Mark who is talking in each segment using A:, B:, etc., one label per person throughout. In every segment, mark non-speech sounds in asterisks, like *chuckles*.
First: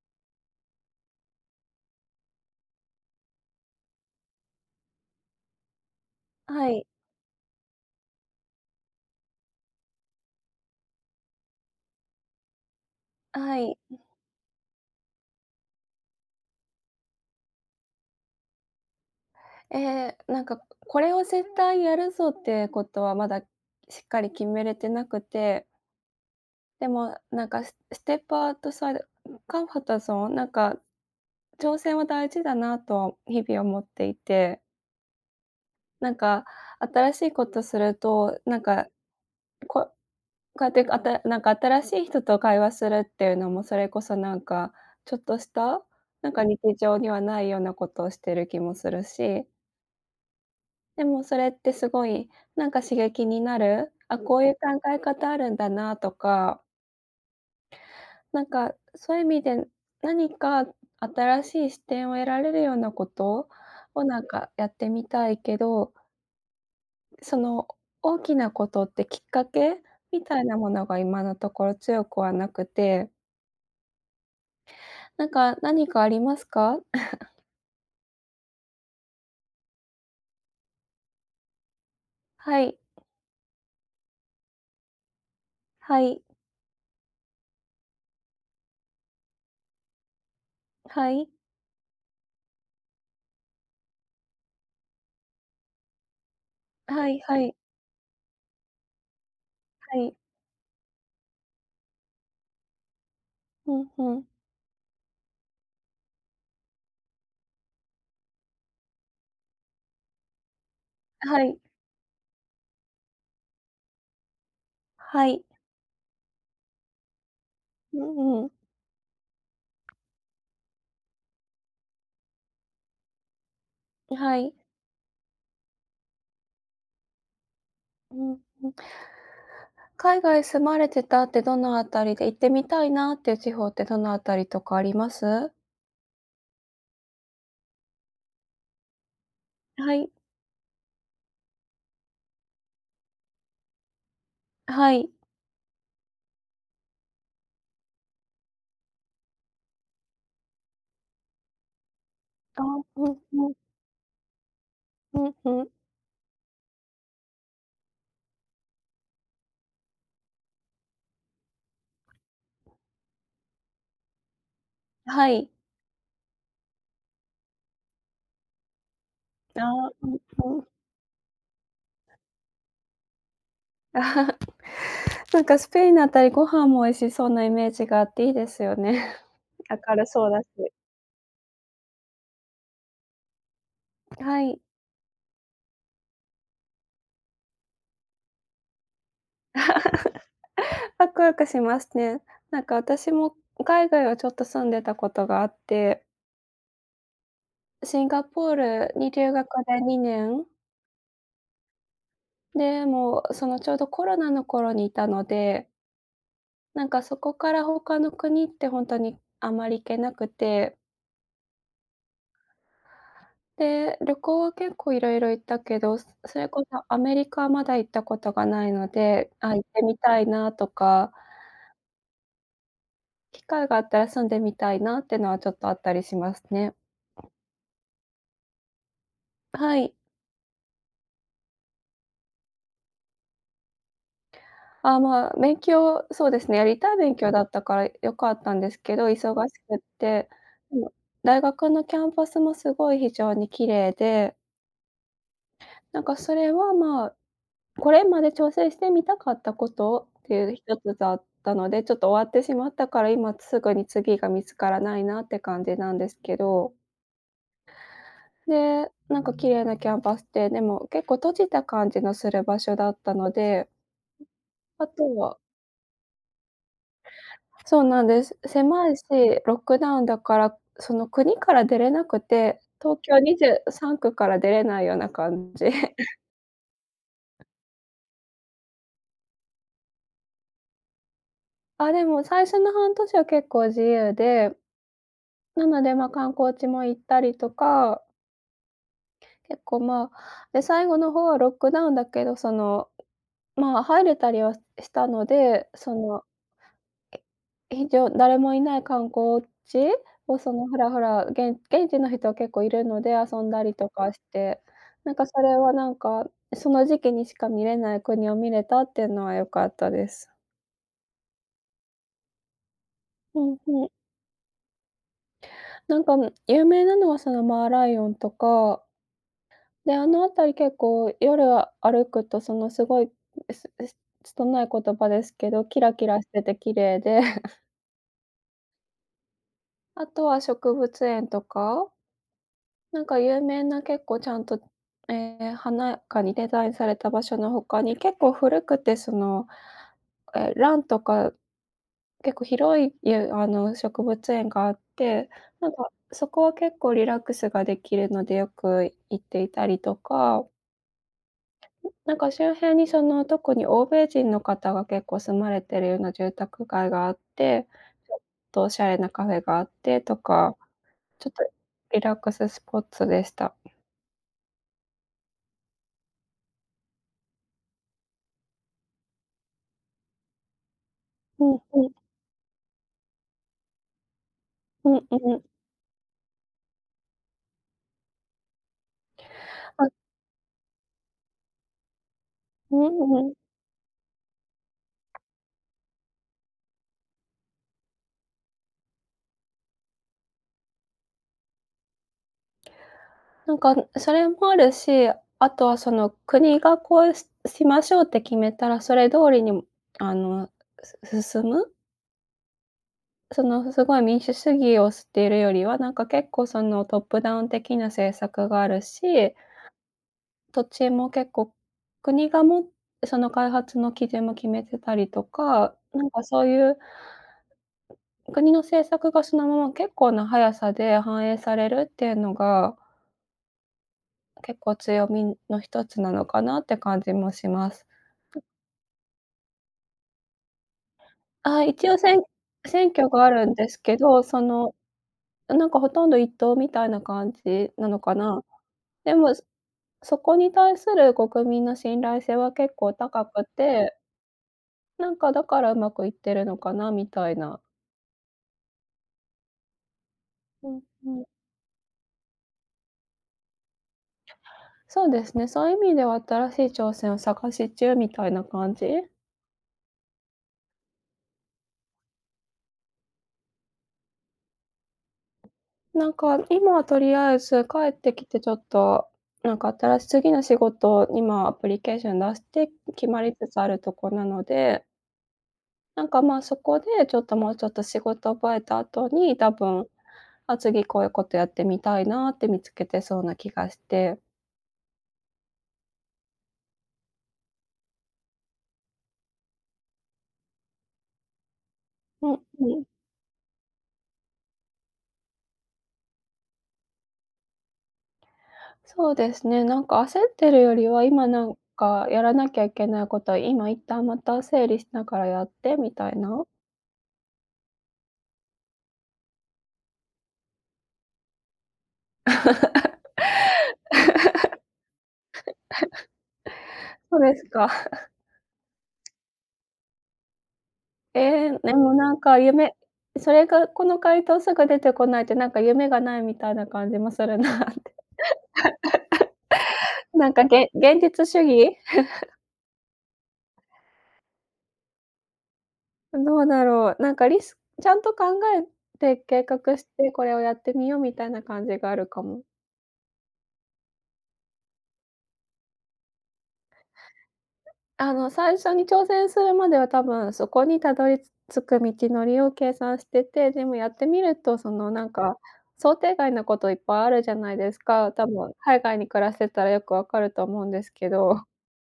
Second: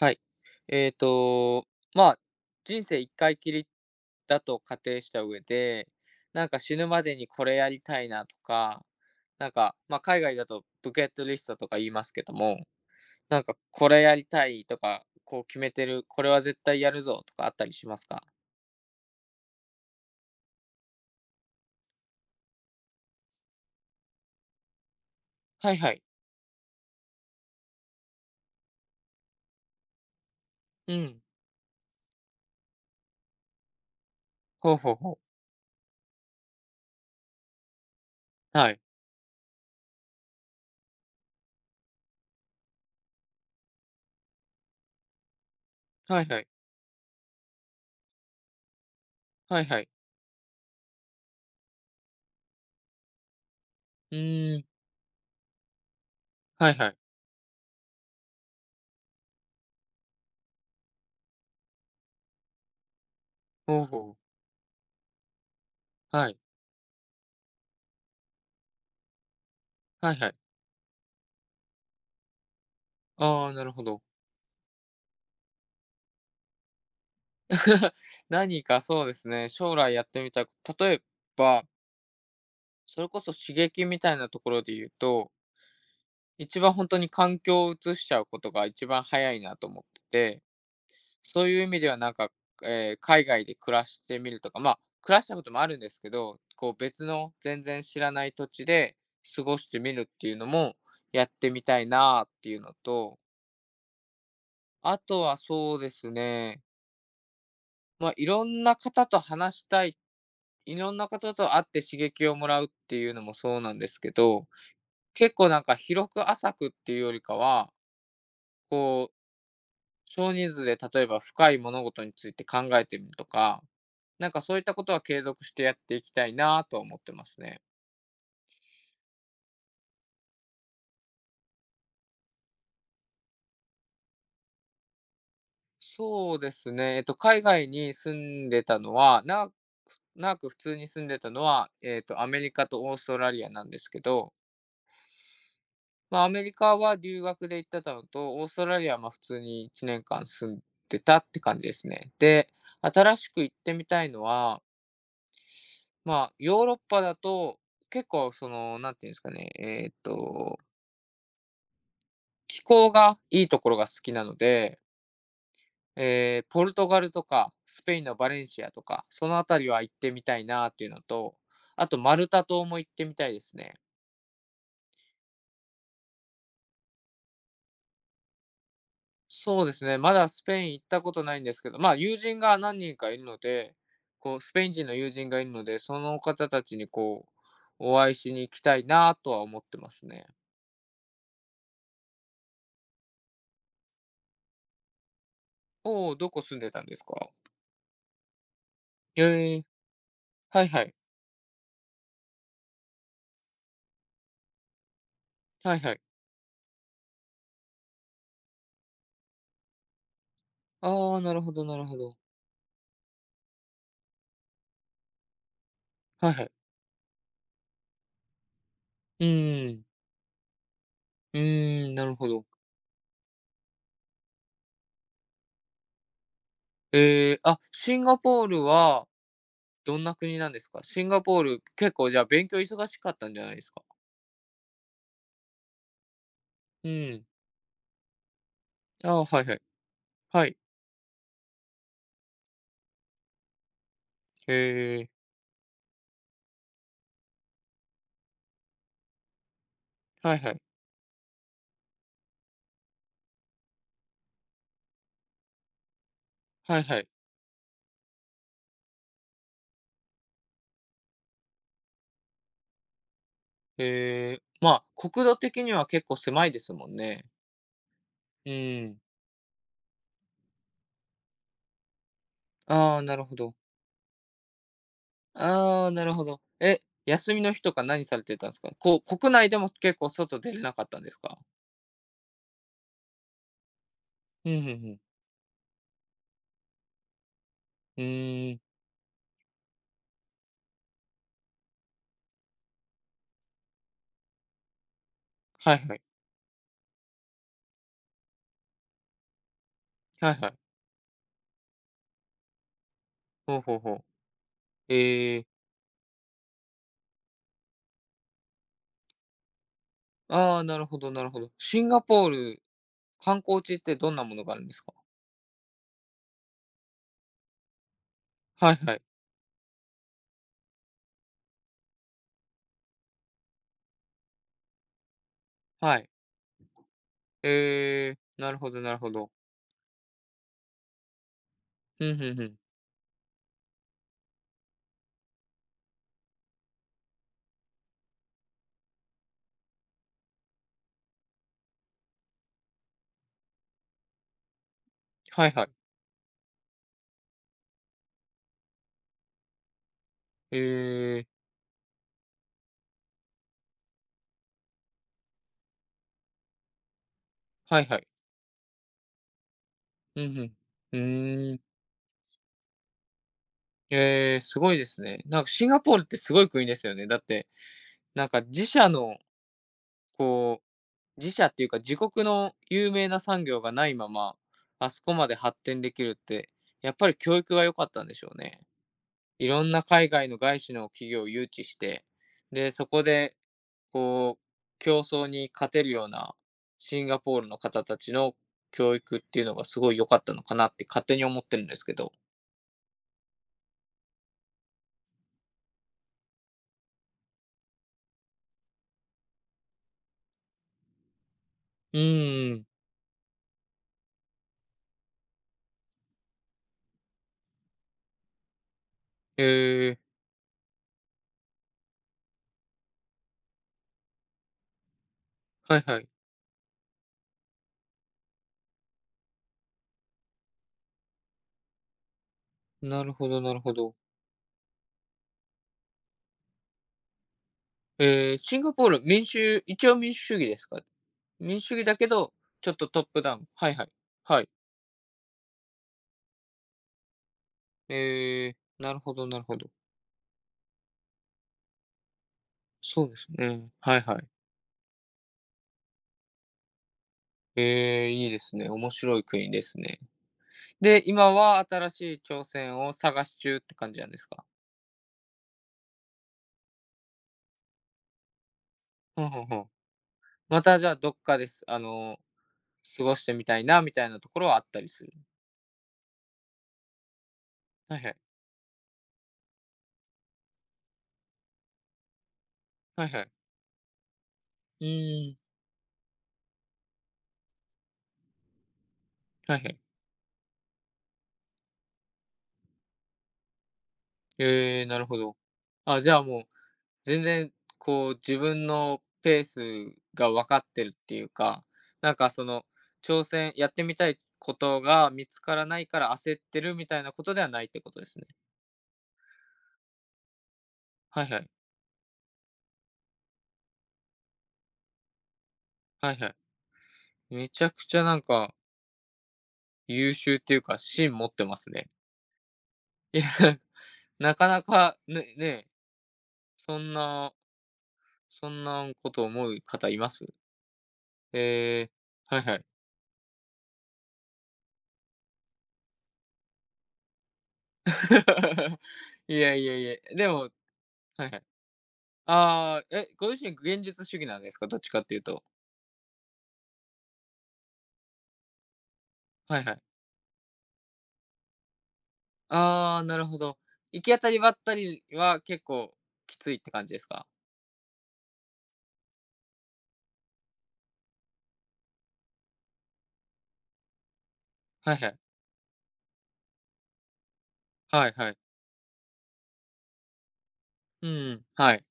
A: はい、えっと、まあ、人生一回きりだと仮定した上で、何か、
B: は
A: 死
B: い。
A: ぬまでにこれやりたいなとか、何か、ま、海外だとバケットリストとか言いますけども、何か、
B: はい。
A: こ
B: うん。
A: れやりたいとか、こう決めてる、これは絶対やるぞとかあったりしますか？
B: え、何か、ここれを絶対やるぞって事は、まだしっかり決めれてなくて。
A: はいはい。
B: でも、何か、スステップアウトサイド、う、コンフォートゾーン、何か、
A: うん。
B: 挑戦は大事だなと、日々思っていて。
A: ほうほうほう。
B: 何か、新しい事すると、何
A: はい。
B: か、こうこうやって、あた何か、新しい人と会話するって言うのも、それこそ何かちょっとした、
A: はい
B: 何
A: は
B: か、
A: い。
B: 日常にはないような事をしてる気もするし
A: はいはい。
B: でも、それって、凄い、何か、刺激になる、
A: う
B: あ、こう言う
A: ーん。
B: 考え方あるんだなあとか
A: はいはい。
B: 何かそう言う意味で、何か新しい視点を得られるような事
A: ほう
B: を、
A: ほう。
B: 何かやってみたいけど
A: はい。
B: その大きなことってきっかけ
A: はい
B: み
A: はい。
B: たいなものが今のところ強くはなくて。
A: ああ、なるほど。
B: なんか、何かありますか？*chuckles*
A: *giggles* 何かそうですね、将来やってみたいこ例えば
B: はい。
A: それこそ刺激みたいなところでいうと
B: はい。
A: 一番ほんとに環境を移しちゃうことが一番早いなと思ってて。
B: はい。
A: そういう意味ではなんか、ええ、海外で暮らしてみるとかまあ、暮らしたこともあるんですけど、こう、別
B: はい
A: の
B: はい。
A: 全然知らない土地で過ごしてみ
B: は
A: るっ
B: い。
A: ていうのもやってみたいなっていうのと
B: うんうん。
A: あとはそうですねま、いろんな方と話したい、いろんな方
B: は
A: と
B: い。
A: 会って刺激をもらうっていうのもそうなんですけど、
B: は
A: 結
B: い。
A: 構なんか広く浅くっていうよりかは
B: うんうん。
A: こう、少人数で例えば深い物事について考えてみるとか、なん
B: は
A: か
B: い。
A: そういったことは継続してやっていきたいなと思ってますね。
B: うんうん。海外住まれてたってどのあたりで、行ってみたいなっていう地方ってどの辺りとかあります？
A: そうですね、えっと、海外に住んでたのは、な
B: はい。
A: 長く普通に住んでたのは、えっと、アメリカとオーストラリアなんですけど
B: はい。
A: ま、アメリカは留学で行ってたのと、オーストラリアは、ま、普通に1年間住んでたって感じですね。で、
B: *unintelligible* う
A: 新
B: ん
A: しく
B: う
A: 行
B: ん。
A: ってみたいのは
B: ふんふん。
A: まあ、ヨーロッパだと、結構その、何ていうんですかね、えっと気候がいいところが好きなので
B: あ、はい。
A: ええ、ポルトガルとか、スペインのバレンシアとか、その辺りは
B: あ、
A: 行っ
B: う
A: て
B: ん
A: みたい
B: うん。
A: なっていうのと、あとマルタ島も行ってみたいですね。
B: *chuckles* なんかスペインのあたり、ご飯も美味しそうなイメージがあっていいですよね。
A: そうです
B: 明
A: ね、
B: る
A: ま
B: そ
A: だ
B: うだ
A: スペイ
B: し。
A: ン行ったことないんですけど、まあ、友人が何人かいるので、こう、
B: は
A: ス
B: い。
A: ペイン人の友人がいるので、その方たちに、こう、お会いしに行きたいなとは思ってますね。
B: *chuckles* ワクワクしますね。なんか私も海外はちょっと住んでたことがあって
A: おお、どこ住んでたんですか？
B: シンガポールに
A: ぎょ
B: 留学
A: え。
B: で2年。
A: はいはい。
B: で、もう、その、ちょうどコロナの頃にいたので
A: はいはい。
B: なんか、そこから他の国ってほんとにあまり行けなくて。
A: ああ、なるほどなるほど。
B: で、旅行結構いろいろ行ったけど、す
A: はい
B: そ
A: は
B: れ
A: い。
B: こそアメリカはまだ行ったことがないの
A: う
B: で、あ、行っ
A: ー
B: て
A: ん。
B: みたいなとか。
A: うーん、なるほど。
B: 機会があったら住んでみたいなってのは、ちょっとあったりしますね。
A: ええ、あ、シンガポールは
B: はい。
A: どんな国なんですか？シンガポール、結構、じゃあ、勉強忙しかったんじゃないですか？
B: あ、まあ、勉強そうですね、やり
A: う
B: たい勉
A: ーん。
B: 強だったからよかったんですけ
A: ち
B: ど、
A: ゃ
B: 忙
A: あ、はい
B: し
A: はい。
B: くって、
A: はい。
B: でも大学のキャンパスもすごい非常に綺麗で
A: へえ。
B: なんか、それは、ま、これまで挑戦してみたかったことって
A: はい
B: い
A: は
B: う
A: い。
B: 一つだったので、ちょっと終わってしまったから、今すぐに次が見つからないなって感じなんですけど。
A: はいはい。
B: で、なんか綺麗なキャンパスで、でも結構閉じた感じのする場所だったので
A: へえ。
B: *unintelligible*
A: まあ、
B: あと
A: 国土
B: は
A: 的にはけっこう狭いですもんね。
B: そうなんです。
A: う
B: 狭
A: ー
B: い
A: ん。
B: し、ロックダウンだから、その、国から出れなくて、
A: あ
B: 東
A: あ、な
B: 京
A: るほど。
B: 23区から出れないような感じ。
A: ああ、なる
B: *chuckles*
A: ほど。え、休みの日とか何されてたんすか？こ国内でも結構外出れなかったんですか？
B: あ、でも最初の半年は結構自由
A: ふ
B: で
A: んふんふん。
B: なので、今でも、観光地も行ったりと
A: ふ
B: か。
A: ーん。
B: 結構、まあ、で、最後の方はロックダウンだけど、その、まあ、入れたりはしたので、
A: はい
B: そ
A: はい。
B: の、ええと、誰もいない観光地
A: はい
B: を
A: はい。
B: そのふらふら、げん現地の人は結構いるので遊ん
A: ほう
B: だり
A: ほう
B: と
A: ほう。
B: かして、なんか
A: へ
B: そ
A: え。
B: れはなんか、その時期にしか見れない国を見れたっていうのはよかったです。
A: ああ、なるほどなるほど。シンガポール観
B: うん
A: 光地っ
B: うん。
A: てどんなものがあるんですか？
B: なんか、む有名なのはそのーマーライオンと
A: はい
B: か。
A: はい。
B: で、あのあたり結構夜歩くと、そのすごいえすえす拙い言葉ですけど、キラ
A: は
B: キ
A: い。
B: ラしてて綺麗で *chuckles*
A: へえ、なるほどなるほど。
B: あとは植物園とか。
A: ふんふんふん。
B: なんか有名な結構ちゃんと、ええ、華やかにデザインされた場所の他に、結構古くて、その、ええ、蘭とか結構広い、ゆあの、植物園があって、
A: はいは
B: な
A: い。
B: んか、そこは結構リラックスができるので、よく行っていたりとか
A: へえ。
B: ん、なんか周辺にその、特に欧米人の方が結構住まれてるような住宅街があって、
A: はいはい。
B: *unintelligible* とお洒落なカフェがあってと
A: ふんふん。
B: か、
A: ふ
B: ちょっと
A: ーん。
B: リラックススポッツでした。
A: へえ、すごいですね。なんかシンガポールってすごい国ですよね。だって、なんか自社のこう、自
B: う
A: 社っ
B: ん
A: ていうか、
B: う
A: 自
B: ん。
A: 国の有名な産業がないまま、あ
B: うん、う
A: そこまで
B: うん。
A: 発展できるって、やっぱり教育が良かったんでしょうね。いろんな
B: はい。
A: 海外の外資の企業を誘致して、で、
B: う
A: そこ
B: んうん。
A: でこう競争に勝てるようなシンガポールの方たちの教育っていうのが、すごい良かったのかなって勝手に思ってるんですけど。
B: なんかそれもあるし、あとはその国がこうしましょうって決めたらそれ通りにあの、す進む
A: うーん。
B: その、すごい民主主義を推すっているよりは、なんか結構そのトップダウン的な政策があるし
A: へえ。
B: 土地も結構、国がもその開発の基準も決めてたりと
A: は
B: か、
A: いは
B: な
A: い。
B: んかそういう国の政策がそのまま結構な速さで反映されるっていうのが
A: なるほどなるほど。
B: 結構強みの1つなのかなって感じもします。
A: へえ、
B: と
A: シンガポール、民主一応民主主義ですか？民
B: あ、
A: 主主義
B: 一
A: だ
B: 応、
A: け
B: せん
A: ど、ちょっと
B: 選
A: トッ
B: 挙
A: プ
B: があ
A: ダウン
B: るんで
A: はい
B: す
A: はい、
B: けど、そ
A: はい。
B: の、あ、なんかほとんど1党みたいな感じなのかな。
A: へえ、なるほ
B: で
A: ど
B: も、
A: なるほど。
B: そこに対する国民の信頼性は結構
A: そうで
B: 高
A: す
B: く
A: ね、
B: て。
A: はいはい。
B: なんかだからうまくいってるのかなみたいな。
A: へえ、いいですね、面白い国ですね。
B: うん
A: で、
B: うん。
A: 今は新しい挑戦を探し中って感じなんですか？
B: そうですね、そういう意味では新しい挑戦を探し中みたいな感じ。
A: ほうほうほう、またじゃ、どっかで、あの、過ごしてみたいなみたいなところはあったりする？
B: なんか、今はとりあえず帰っ
A: はいは
B: て
A: い。
B: きてちょっと、なんか新し次の仕事を今アプリケーション出して、
A: は
B: 決
A: いは
B: ま
A: い。
B: りつつあるとこなので
A: うーん。
B: なんか、まあ、そこでちょっと、もうちょっと仕事覚えた後に、多
A: はいはい。
B: 分、あ、次こういうことやってみたいなって見つけてそうな気がして。
A: へえ、なるほど。あ、じゃあもう、全然こう自分のペースが分かってるっていうか、なん
B: う
A: か
B: ん
A: その、
B: うん。
A: 挑戦やってみたいことが見つからないから焦ってるみたいなことではないってことですね。
B: そうですね、なんか焦ってるよりは、
A: はい
B: 今
A: は
B: な
A: い。
B: んかやらなきゃいけないことは、今一旦また整理しながらやってみ
A: は
B: た
A: い
B: い
A: は
B: な。
A: い。めちゃくちゃなんか優秀っていうか、芯持ってますね。いや。なかなか、ねね。
B: *laughs*
A: そん
B: そう
A: な
B: ですか。
A: そんな
B: *chuckles*
A: んこと思う方います？
B: え
A: へ
B: え、で
A: え。
B: もなんか
A: はいはい。
B: 夢それが、この回答すぐ出てこないと、なんか夢がないみたいな感じもするなって。
A: *laughs* いやいやいや、
B: *laughs*
A: で
B: なん
A: も
B: か、げ-現実
A: はいは
B: 主
A: い。
B: 義。*chuckles*
A: ああ、え、ご自身、現実主義なんですか？どっちかっていうと。
B: どうだろう、なんかリスちゃんと考えて計
A: はいは
B: 画
A: い。
B: して、これをやってみようみたいな感じがあるかも。
A: ああ、なるほど。行き当たりばったりは結構きついって感じですか？
B: あの、最初に挑戦するまでは、多分そこに、たどり、つ着く道のりを計算してて、でもやってみるとその
A: はい
B: な
A: は
B: ん
A: い。
B: か、想定外のこといっぱいあるじゃないです
A: は
B: か。
A: い
B: 多
A: はい。
B: 分海外に暮らしてたらよくわかると思うんです
A: う
B: けど。
A: ん、はい。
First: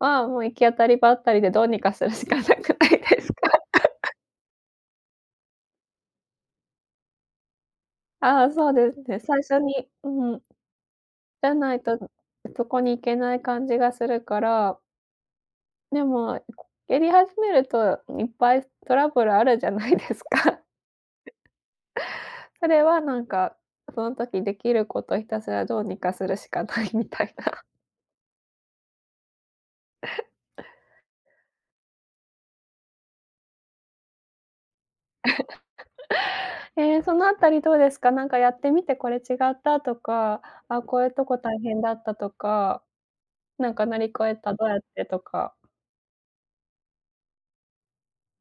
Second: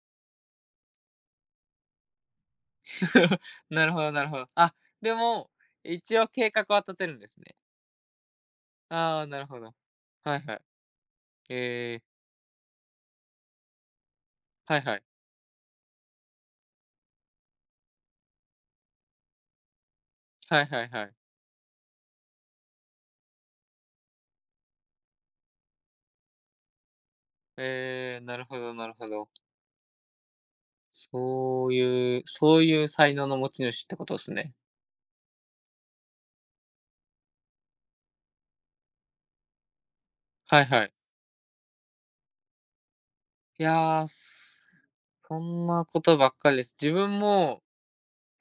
B: ああ、もう行き当たりばったりでどうにかするしかなくないです
A: *chuckles*
B: か。
A: なるほど
B: *giggles*
A: なるほど。あ、でも、一応計画は立てるんですね。
B: ああ、そうです
A: あ
B: ね、
A: あ、
B: 最
A: なるほ
B: 初
A: ど。
B: に、う
A: はい
B: ん。
A: はい。
B: じゃない
A: へ
B: と、
A: え。
B: ん、そこに行けない感じがするか
A: は
B: ら。
A: いはい。
B: でも、*swallows* やり始めると、いっぱいトラブルあるじゃないですか。
A: は
B: *chuckles*
A: いはいはい。
B: 彼はなんか、その時できることひたすらどうにかするしかないみたいな。
A: へえ、なるほどなるほど。
B: *chuckles*
A: そういうそういう才能の持ち主ってことすね。
B: *chuckles* ええ、そのあたりどうですか？なんかやってみてこれ違ったとか、
A: はい
B: あ、
A: はい。
B: こういうとこ大変だったとか、
A: い
B: なんか乗
A: や。
B: り
A: そ
B: 越えた、どうやってと
A: そ
B: か。
A: んなことばっかりです。自分も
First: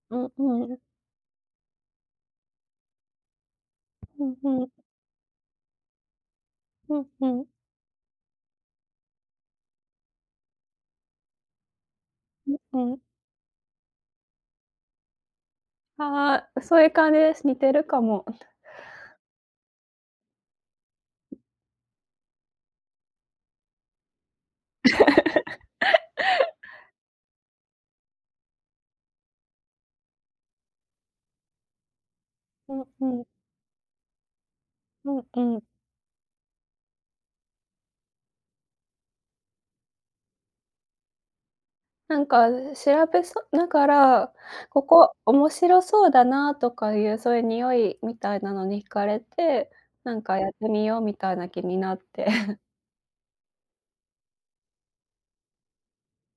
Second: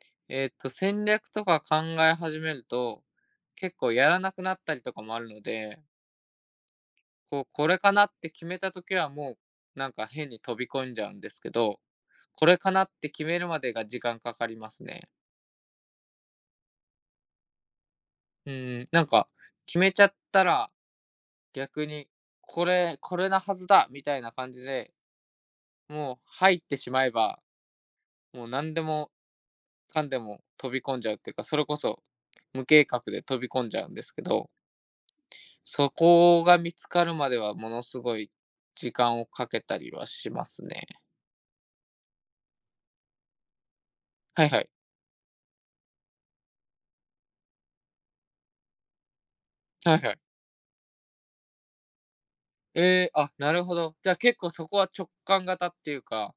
B: うん
A: えっと、
B: うん。
A: 戦略とか考え始めると、結構やら
B: う
A: なくなっ
B: んうん。
A: たりとかもあるので。
B: うんう
A: こ
B: ん。
A: う、これかなって決めた時はもうなんか、変に飛び込んじゃうんですけど、これか
B: う
A: なっ
B: んうん。
A: て決めるまでが時間かかりますね。
B: ああ、そういう感じです。似てるかも。
A: う
B: *chuckles*
A: ん、なんか、決めちゃったら、逆に、これこれなはずだみたいな感じでもう
B: *giggles*
A: 入ってしまえば、もう何でもかんでも飛び込んじゃうっていうか、それこそ、無
B: う
A: 計
B: ん
A: 画
B: う
A: で
B: ん。
A: 飛び込んじゃうんですけど。
B: うんうん。
A: そこが見つかるまでは、ものすごい時間をかけたりはしますね。
B: なんか調べそだから、
A: はいはい。
B: ここ面白そうだなとかいうそういう匂いみたいなのに惹かれて、
A: はいは
B: な
A: い。
B: んかやってみようみたいな気になって。*chuckles*
A: ええ、あ、なるほど。じゃ、結構そこは直感型っていうか、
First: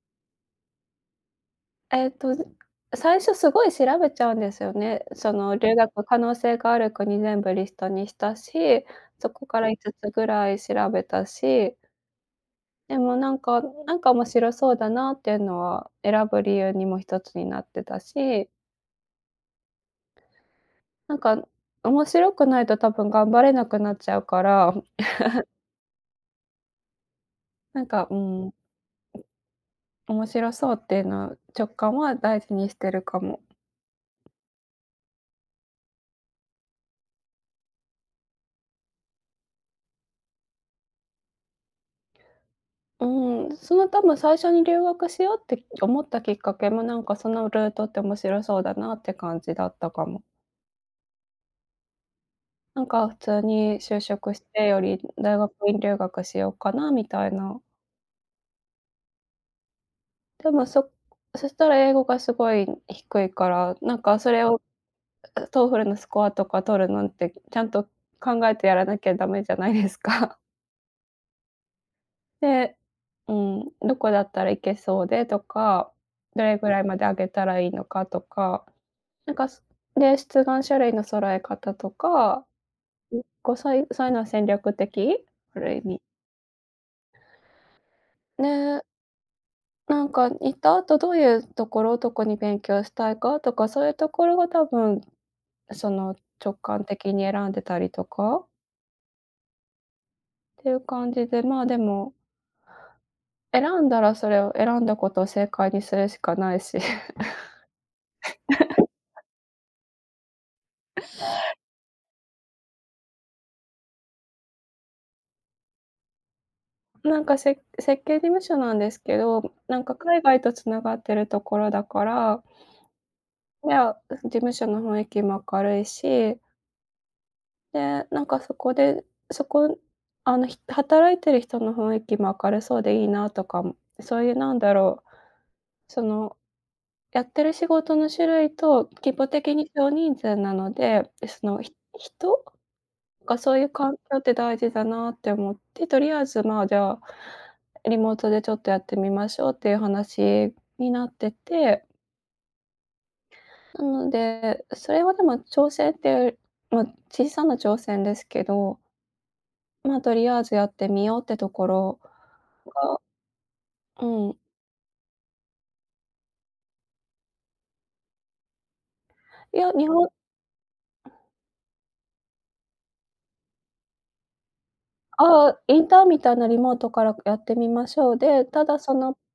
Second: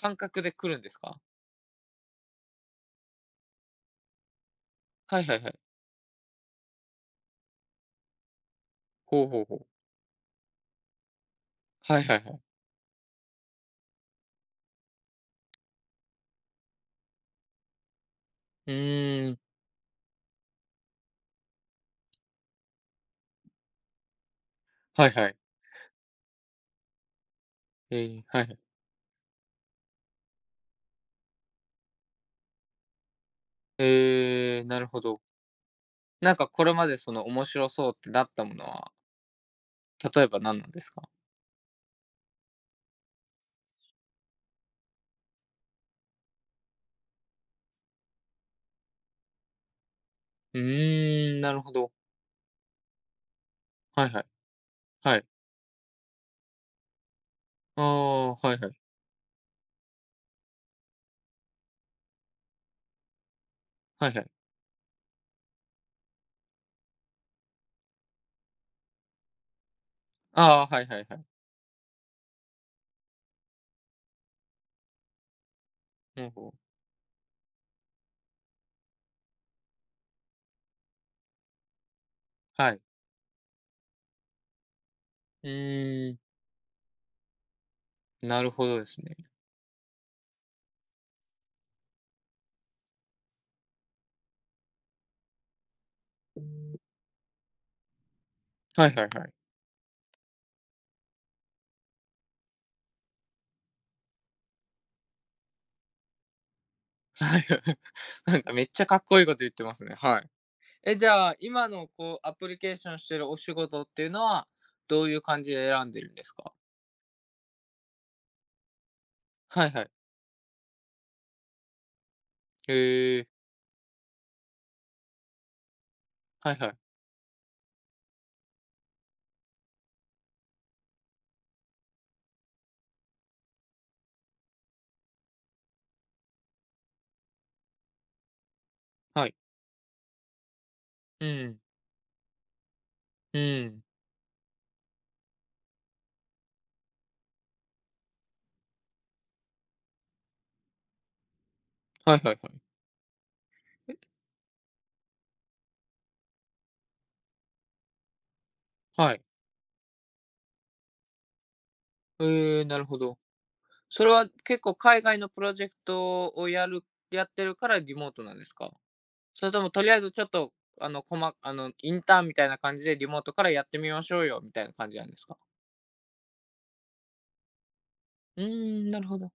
A: 感覚で来るんですか？
B: えっと、ん、最初すごい調べちゃうんですよね。
A: はい
B: そ
A: はいは
B: の
A: い。
B: 留学可能性がある国全部リストにしたし、
A: ほう
B: そ
A: ほう
B: こ
A: ほ
B: か
A: う。
B: ら5つぐらい調べたし。
A: はいはいはい。
B: でもなんかなんか面白そうだなっていうのは、選ぶ理由にも1つになってたし。
A: うーん。
B: なんか、面白くないと多分頑張れなくなっちゃうから。
A: はいはい。
B: *chuckles* なん
A: へ
B: か、う
A: え、はい
B: ん。
A: はい。
B: 面白そうっていうの、直感は大事にしてるかも。
A: へえ、なるほど。なんかこれまでその、面白そうってなったものは例えば何なんですか？
B: うん、その多分最初に留学しようって思ったきっかけも、なんかそのルートって面白そうだなって感じだったかも。
A: うーん、なるほど。
B: なんか普通に就
A: はいはい。
B: 職してより
A: はい。
B: 大学院留学しようかなみたいな。
A: ああ、はいはい。
B: でも、そそしたら英語がすごい低いから、なん
A: はい
B: か
A: はい。
B: それを、う、TOEFL のスコアとか取るなんて、ちゃんと考えてやらなきゃダメじゃないですか？
A: ああ、はいはいはい。
B: で、うん、どこだったら行けそうでとか、
A: ほう
B: ど
A: ほう。
B: れぐらいまで上げたらいいのかとか、なんかで、出願書類の揃え方とか
A: はい。
B: う、こう、そういうそういうの戦略的
A: う
B: ある意味。
A: ーん。なるほど
B: ね。
A: ですね。
B: なんか行った後どういうところどこに勉強したいかとか、そういうところが多分、その直感的に選んでたりとか
A: はいはいはい。
B: っていう感じでまあでも選んだらそれを選んだことを正解にするしかないし。
A: はいなんか、めっちゃかっこ
B: *chuckles*
A: いいこと言ってますね、はい。え、じゃあ、今のこう、アプリケーションしてるお仕事っていうのは、どういう感じで選んでるんですか？
B: なんかせ設計事務所なんですけど、
A: はい
B: な
A: は
B: ん
A: い。
B: か海外と繋がってるところだから
A: へえ。
B: いや、うん、事務所の雰囲気も明るいし
A: はいはい。
B: で、なんかそこで、そこあのひ働いてる人の雰囲気も明るそうでいいなとかも、そういうなんだろう、その、やってる仕事の種類と、規
A: は
B: 模
A: い。
B: 的に少人数なので、
A: う
B: そ
A: ん。
B: の、ひ人が
A: う
B: そういう
A: ん。
B: 環境って大事だなって思って、とりあえず、ま a、じゃあ、リモートでちょっとやってみましょうっていう話になってて
A: はいはいはい。
B: な
A: うん。
B: ので、それはでも挑戦っていう、まあ、小さな挑戦ですけど
A: はい。
B: まあ、とりあえずやってみようってところ
A: へえ、なるほ
B: が
A: ど。それは
B: うん。
A: 結構海外のプロジェクトをやるやってるからリモートなんですか？それ
B: い
A: とも、
B: や、
A: と
B: 日
A: りあえ
B: 本
A: ずちょっと、あの、こまあの、インターンみたいな感じでリモートからやってみましょうよ、みたいな感じなんですか？
B: ああ、インターンみたいなリモートからやってみましょう
A: う
B: で、
A: ー
B: ただ
A: ん、
B: そ
A: なる
B: の、
A: ほど。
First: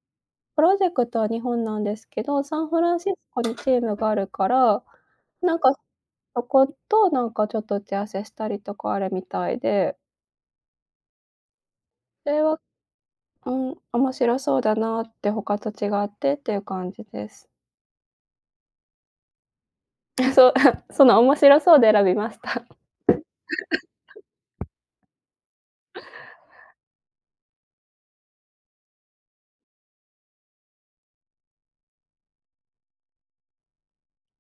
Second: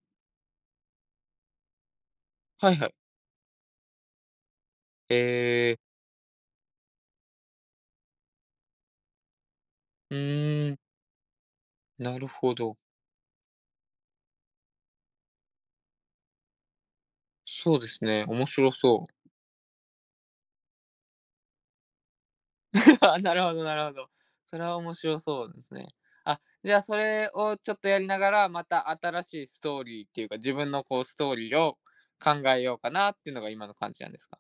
B: プロジェクトは日本なんですけど、サン
A: はい
B: フ
A: はい。
B: ランシスコにチームがあるから、なん
A: え
B: か、
A: え。
B: そことなんかちょっと打ち合わせしたりとかあるみたいで
A: うーん。なる
B: れ
A: ほ
B: は、
A: ど。
B: うん、面白そうだなって、他と違ってっていう感じです。
A: そうですね、面白そう。
B: *chuckles* そう、あ、その面白そうで選びました。
A: *laughs* なるほどなるほど。それは面白そうですね。あ、じゃあ、それをちょっとやりながら、また新しいストーリーっていうか、自分のこうストーリーを考えようかなっていうのが、今の感じなんですか？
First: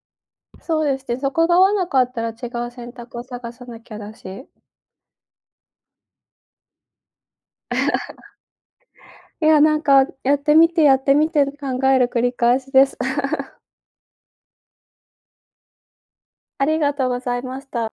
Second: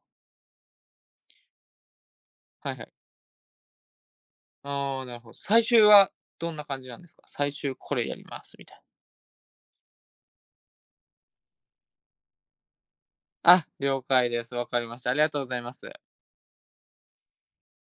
B: そうですね、そこが合わなかったら違う
A: はいはい。
B: 選択を探さなきゃだし。
A: ああ、なるほ最終はどんな感じなんですか？最終これやり
B: *chuckles*
A: ます、みたい。
B: いや、なんか、やってみてやってみてる考える繰り返しです。*laughs*
A: あ、了解です。わかりました。ありがとうございます。
B: ありがとうございました。